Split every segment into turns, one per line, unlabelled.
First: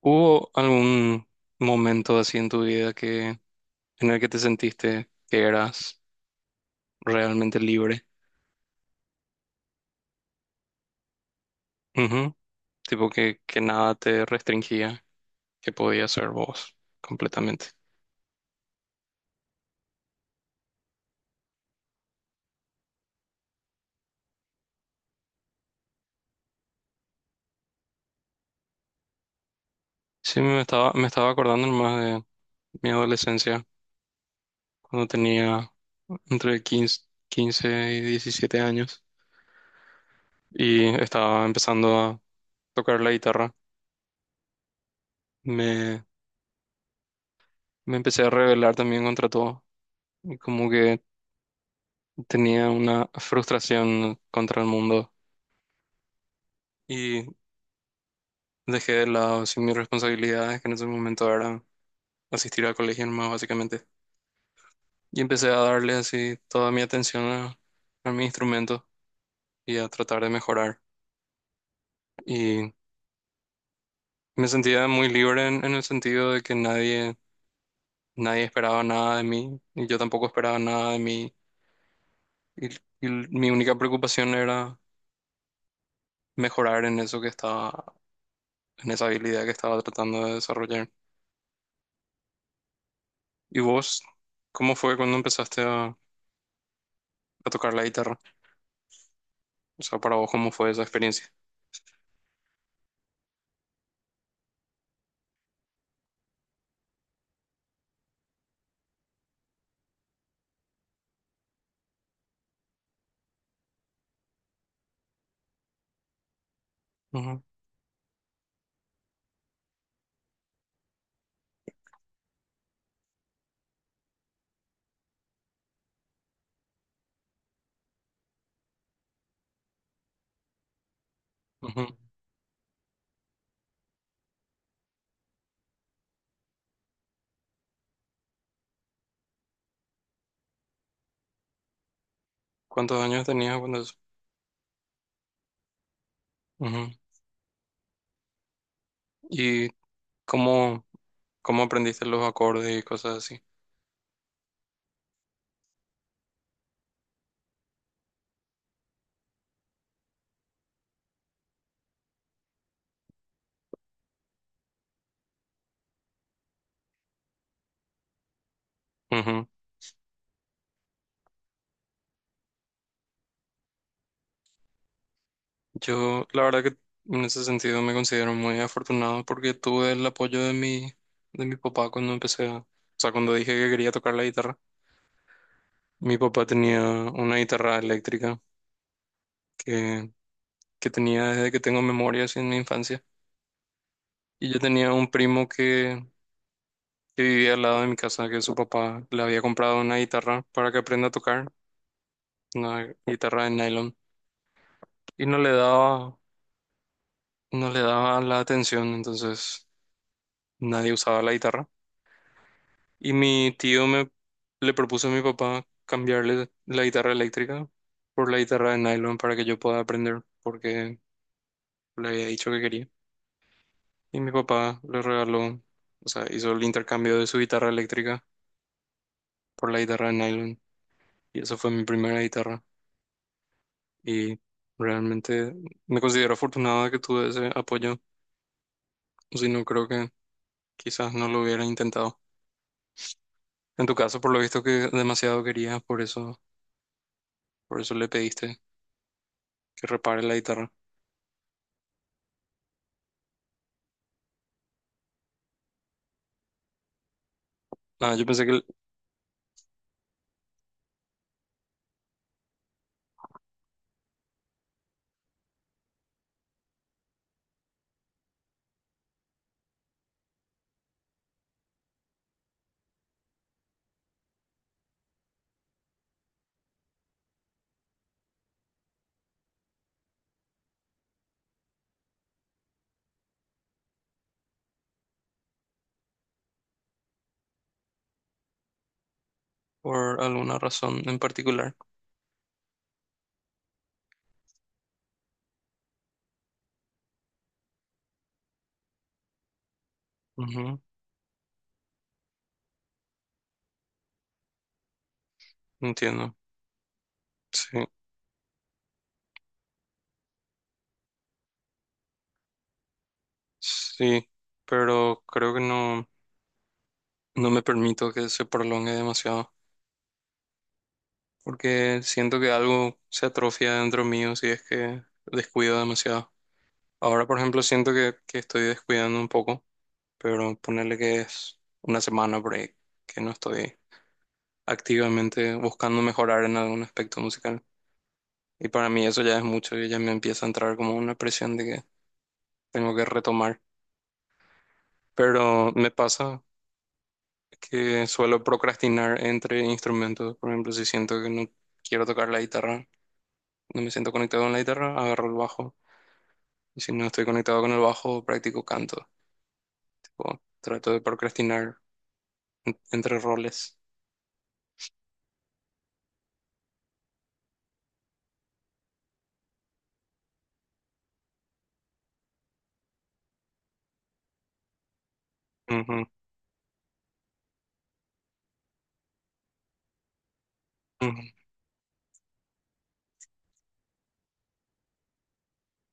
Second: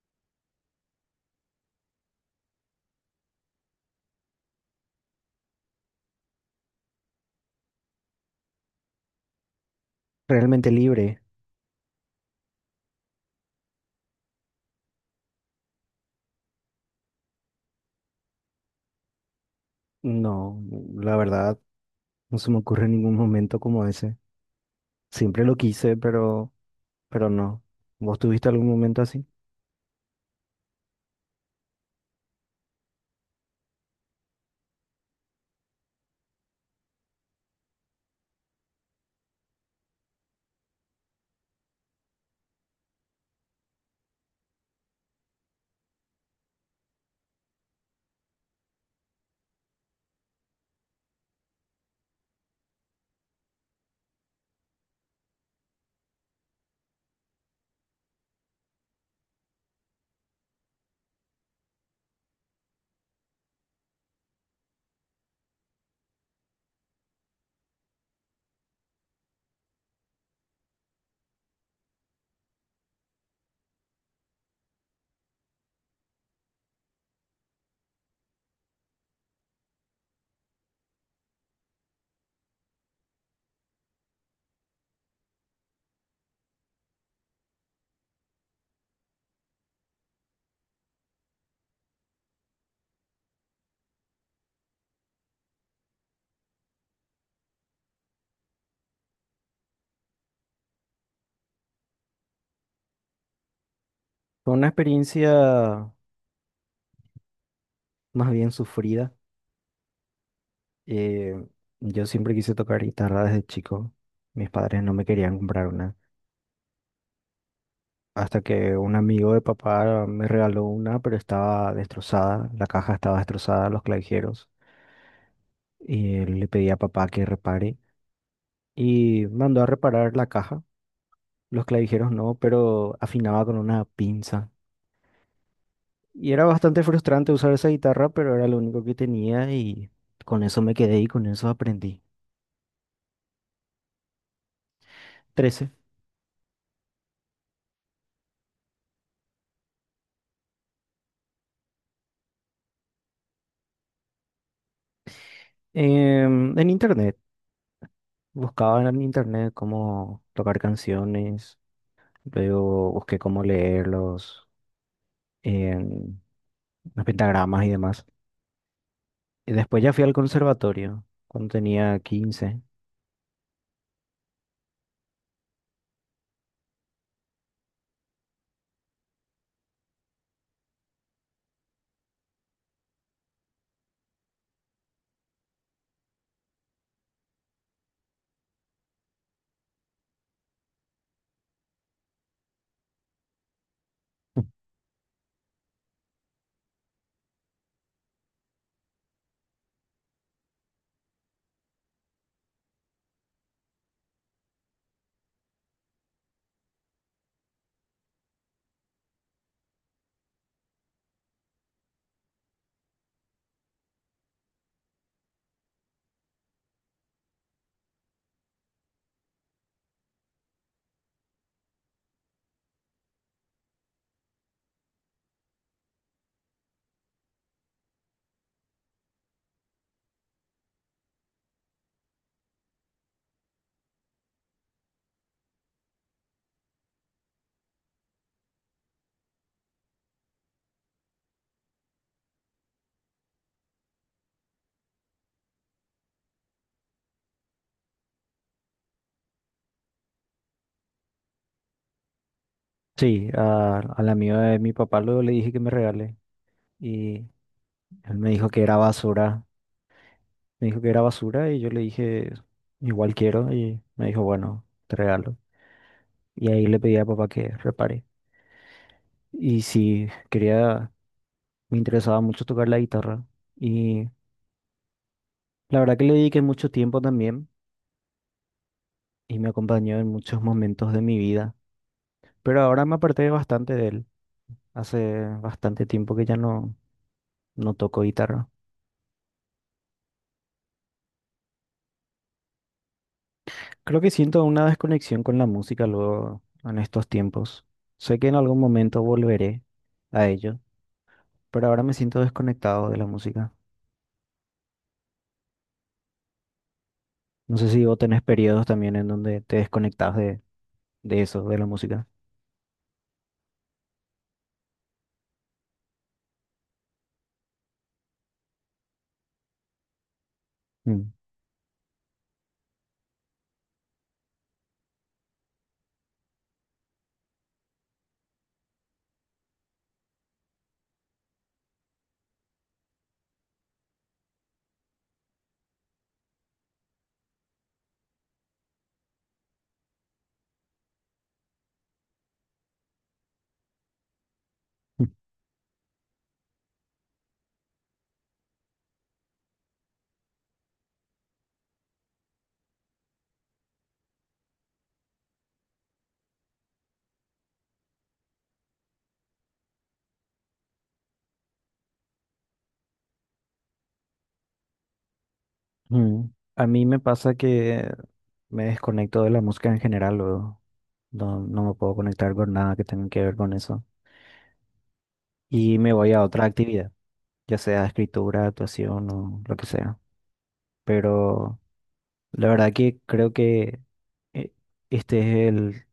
¿Hubo algún momento así en tu vida que en el que te sentiste que eras realmente libre?
Realmente libre.
Ujú. Tipo que nada te restringía, que podías ser vos completamente.
No, la verdad, no se me ocurre ningún momento como ese. Siempre lo quise, pero no. ¿Vos tuviste algún momento así?
Sí, me estaba acordando más de mi adolescencia, cuando tenía entre 15 y 17 años y estaba empezando a tocar la guitarra. Me, me empecé a rebelar también contra todo. Y como que tenía una frustración contra el mundo y dejé de lado sin mis responsabilidades, que en ese momento era asistir al colegio nomás, básicamente. Y empecé a darle así toda mi atención a mi instrumento y a tratar de mejorar. Y me sentía muy libre en el sentido de que nadie esperaba nada de mí y yo tampoco esperaba nada de mí. Y, y mi única preocupación era mejorar en eso que estaba, en esa habilidad que estaba tratando de desarrollar. ¿Y vos, cómo fue cuando empezaste a tocar la guitarra? O sea, para vos, ¿cómo fue esa experiencia?
Fue una experiencia más bien sufrida. Eh, yo siempre quise tocar guitarra desde chico. Mis padres no me querían comprar una.
Ujú,
Hasta que un amigo de papá me regaló una, pero estaba destrozada. La caja estaba destrozada, los clavijeros. Y le pedí a papá que repare. Y mandó a reparar la caja. Los
ujú.
clavijeros no, pero afinaba con una pinza. Y era bastante frustrante usar esa guitarra, pero era lo único que tenía y con eso me quedé y con eso aprendí.
¿Cuántos años tenías cuando eso?
13.
Ujú. Y cómo, cómo aprendiste los acordes y cosas así?
En internet. Buscaba en internet cómo tocar canciones, luego busqué cómo leerlos en los pentagramas y demás.
Ujú.
Y después ya fui al conservatorio cuando tenía 15.
Yo, la verdad que en ese sentido me considero muy afortunado porque tuve el apoyo de de mi papá cuando empecé a... O sea, cuando dije que quería tocar la guitarra, mi papá tenía una guitarra eléctrica que, que tenía desde que tengo memoria, así en mi infancia. Y yo tenía un primo que vivía al lado de mi casa, que su papá le había comprado una guitarra para que aprenda a tocar, una guitarra de nylon, y no le daba la atención, entonces nadie usaba la guitarra. Y mi tío me le propuso a mi papá cambiarle la guitarra eléctrica por la guitarra de nylon para que yo pueda aprender, porque le había dicho que quería. Y mi papá le regaló, o sea, hizo el intercambio de su guitarra eléctrica por la guitarra de nylon, y esa fue mi primera guitarra. Y realmente me considero afortunado de que tuve ese apoyo, o si no creo que quizás no lo hubiera intentado. En tu caso, por lo visto que demasiado querías, por eso le pediste que repare la guitarra.
Sí, al amigo de mi papá luego le dije que me regale, y
Ah,
él
yo
me
pensé
dijo
que
que era basura. Me dijo que era basura y yo le dije, igual quiero. Y me dijo, bueno, te regalo. Y ahí le pedí a papá que repare. Y sí, quería, me interesaba mucho tocar la guitarra. Y la verdad que le dediqué mucho tiempo también y me acompañó en muchos momentos de mi vida. Pero ahora me aparté bastante de él. Hace bastante tiempo que ya no toco guitarra.
por alguna razón en particular.
Creo que siento una desconexión con la música luego en estos tiempos. Sé que en algún momento volveré a ello,
Ujú.
pero ahora me siento desconectado de la música.
Entiendo.
No sé
Sí,
si vos tenés periodos también en donde te desconectás de eso, de la música.
sí, pero creo que no, no me permito que se prolongue demasiado,
Mm.
porque siento que algo se atrofia dentro mío si es que descuido demasiado. Ahora, por ejemplo, siento que estoy descuidando un poco, pero ponerle que es una semana por ahí que no estoy activamente buscando mejorar en algún aspecto musical. Y para mí eso ya es mucho y ya me empieza a entrar como una presión de que tengo que retomar. Pero me pasa que suelo procrastinar entre instrumentos. Por ejemplo, si siento que no quiero tocar la guitarra, no me siento conectado con la guitarra, agarro el bajo. Y si no estoy conectado con el bajo, practico canto. Tipo, trato de procrastinar entre roles.
Mm. A mí me pasa que me desconecto de la música en general, luego. No me puedo conectar con nada que tenga que ver con eso. Y me
Ujú,
voy a otra actividad, ya sea escritura, actuación o lo que sea.
ujú,
Pero la verdad que creo que eh, este es el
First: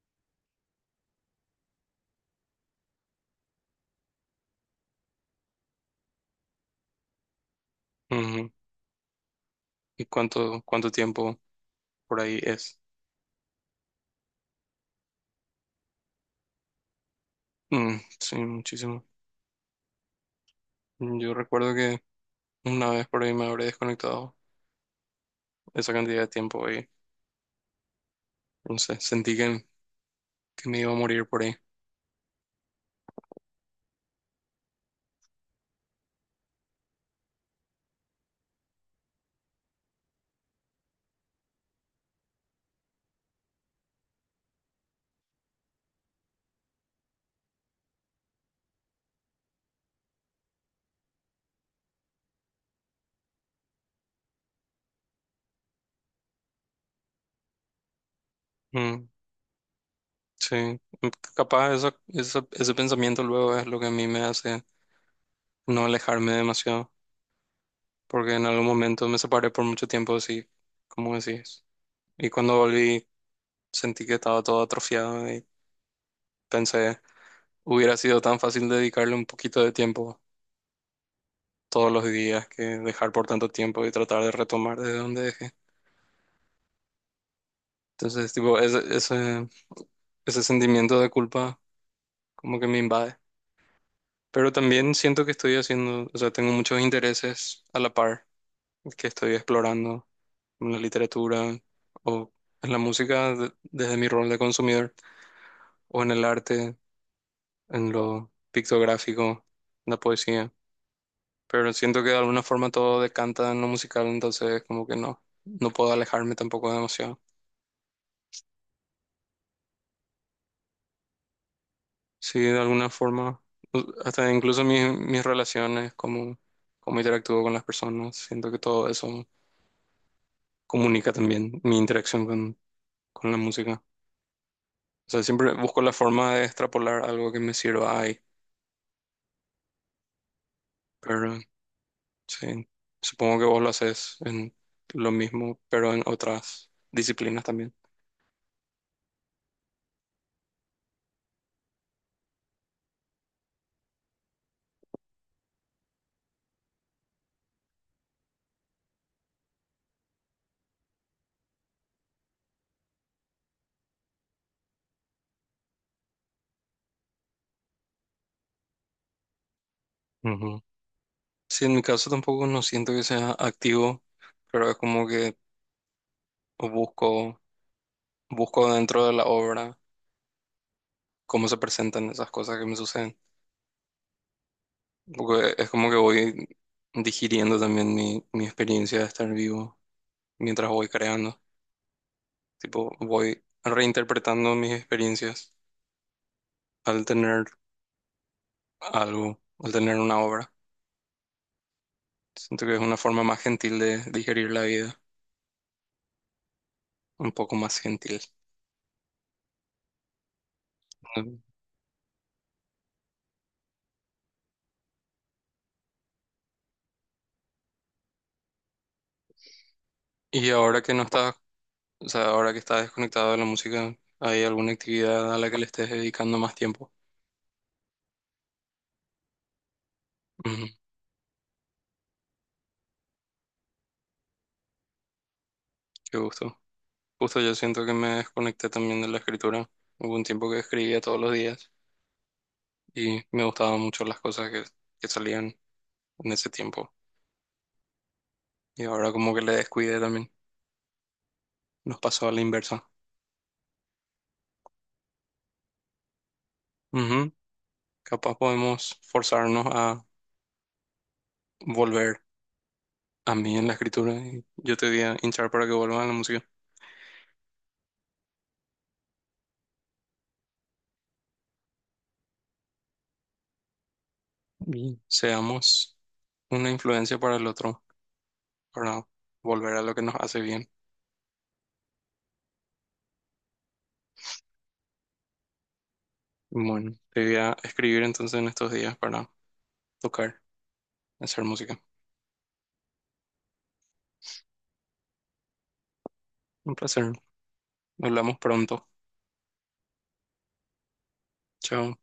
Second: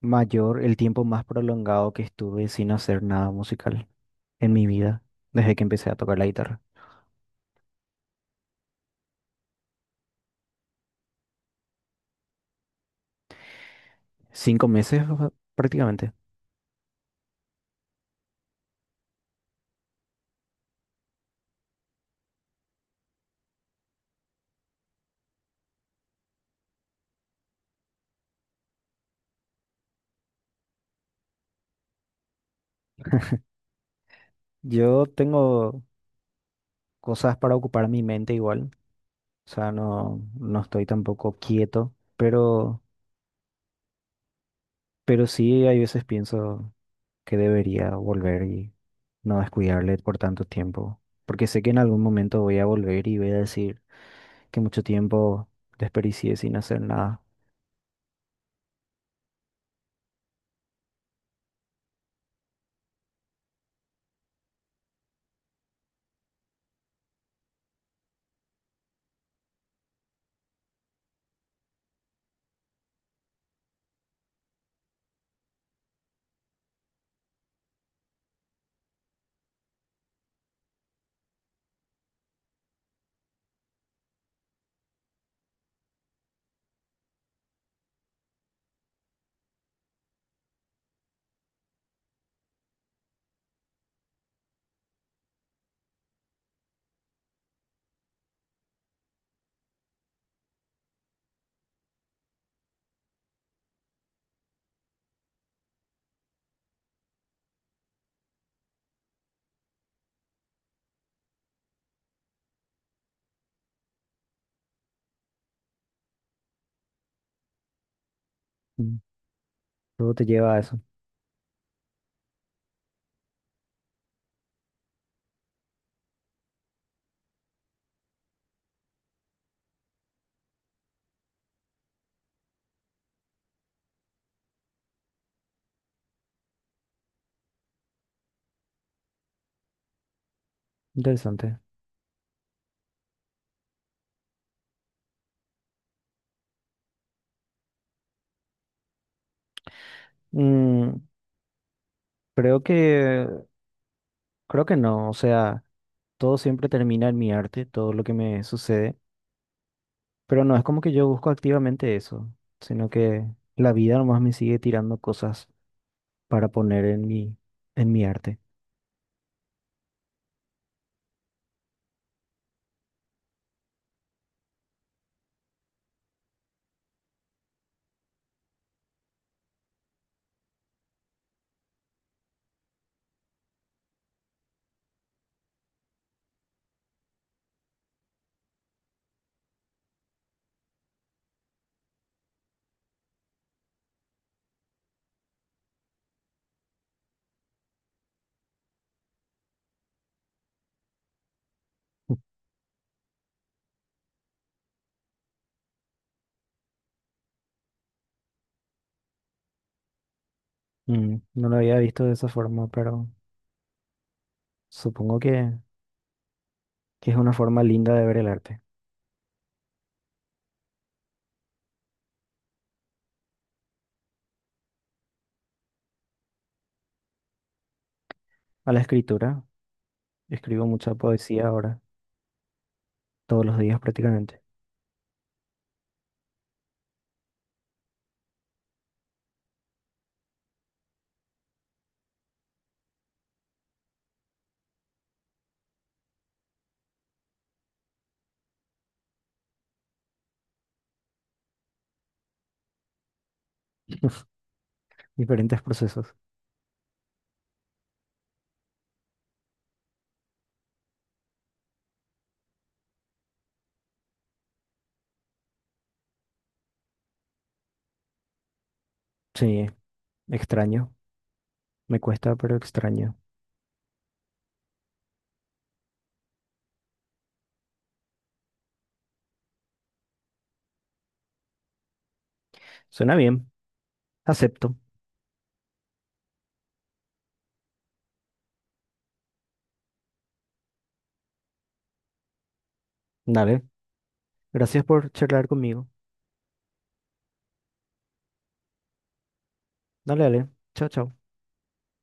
mayor, el tiempo más prolongado que estuve sin hacer nada musical en mi vida, desde que empecé a tocar la guitarra.
ujú. ¿Y cuánto tiempo por ahí es?
5 meses, o sea, prácticamente.
Mm, sí, muchísimo. Yo recuerdo que una vez por ahí me habré desconectado esa cantidad de tiempo y no sé, sentí que me iba a morir por ahí.
Yo tengo cosas para ocupar mi mente igual, o sea, no estoy tampoco quieto, pero sí hay veces pienso que debería volver y no descuidarle por tanto tiempo, porque sé que en algún momento voy a volver y voy a decir que mucho tiempo desperdicié sin hacer nada.
Mm, sí. Mm, capaz ese pensamiento luego es lo que a mí me hace no alejarme demasiado, porque en algún momento me separé por mucho tiempo así, como decís. Y cuando volví sentí que estaba todo atrofiado y pensé... Hubiera sido tan fácil dedicarle un poquito de tiempo todos los días que dejar por tanto tiempo y tratar de retomar desde donde dejé. Entonces, tipo, ese sentimiento de culpa como que me invade. Pero también siento que estoy haciendo, o sea, tengo muchos intereses a la par que estoy explorando en la literatura o en la música desde mi rol de consumidor o en el arte, en lo pictográfico, en la poesía. Pero siento que de alguna forma todo decanta en lo musical, entonces como que no, no puedo alejarme tampoco demasiado.
Mm. Todo te lleva a eso.
Sí, de alguna forma, hasta incluso mis relaciones, cómo interactúo con las personas, siento que todo eso comunica también mi interacción con la música. O sea, siempre busco la forma de extrapolar algo que me sirva ahí, pero
Interesante.
sí, supongo que vos lo haces en lo mismo, pero en otras disciplinas también.
Mm, creo que, creo que no, o sea, todo siempre termina en mi arte, todo lo que me sucede, pero no es como que yo busco activamente eso, sino que la vida nomás me sigue tirando cosas para poner en mi arte.
Sí, en mi caso tampoco no siento que sea activo, pero es como que busco, busco dentro de la obra cómo se presentan esas cosas que me suceden. Porque es como que voy digiriendo también mi experiencia de estar vivo mientras voy creando. Tipo, voy reinterpretando mis experiencias al tener algo, al tener una obra. Siento que es una forma más gentil de digerir la vida, un poco más gentil.
Mm, no lo había visto de esa forma, pero supongo que es una forma linda de ver el arte.
Y ahora que no Bueno, o sea, ahora que estás desconectado de la música, ¿hay alguna actividad a la que le estés dedicando más tiempo?
A la escritura,
Ujú,
escribo mucha poesía ahora, todos los días prácticamente,
qué gusto. Justo yo siento que me desconecté también de la escritura. Hubo un tiempo que escribía todos los días y me gustaban mucho las cosas que salían en ese tiempo. Y ahora como que le descuidé también. Nos pasó a la inversa.
diferentes procesos.
Ujú. Capaz podemos forzarnos a volver a mí en la escritura y yo te voy a hinchar para que vuelvan a la música.
Sí, extraño. Me cuesta, pero extraño.
Y seamos una influencia para el otro, para volver a lo que nos hace bien.
Suena bien. Acepto.
Bueno, te voy a escribir entonces en estos días para tocar, hacer música.
Dale. Gracias por charlar conmigo.
Un placer. Hablamos pronto.
Dale, dale. Chao, chao.
Chao.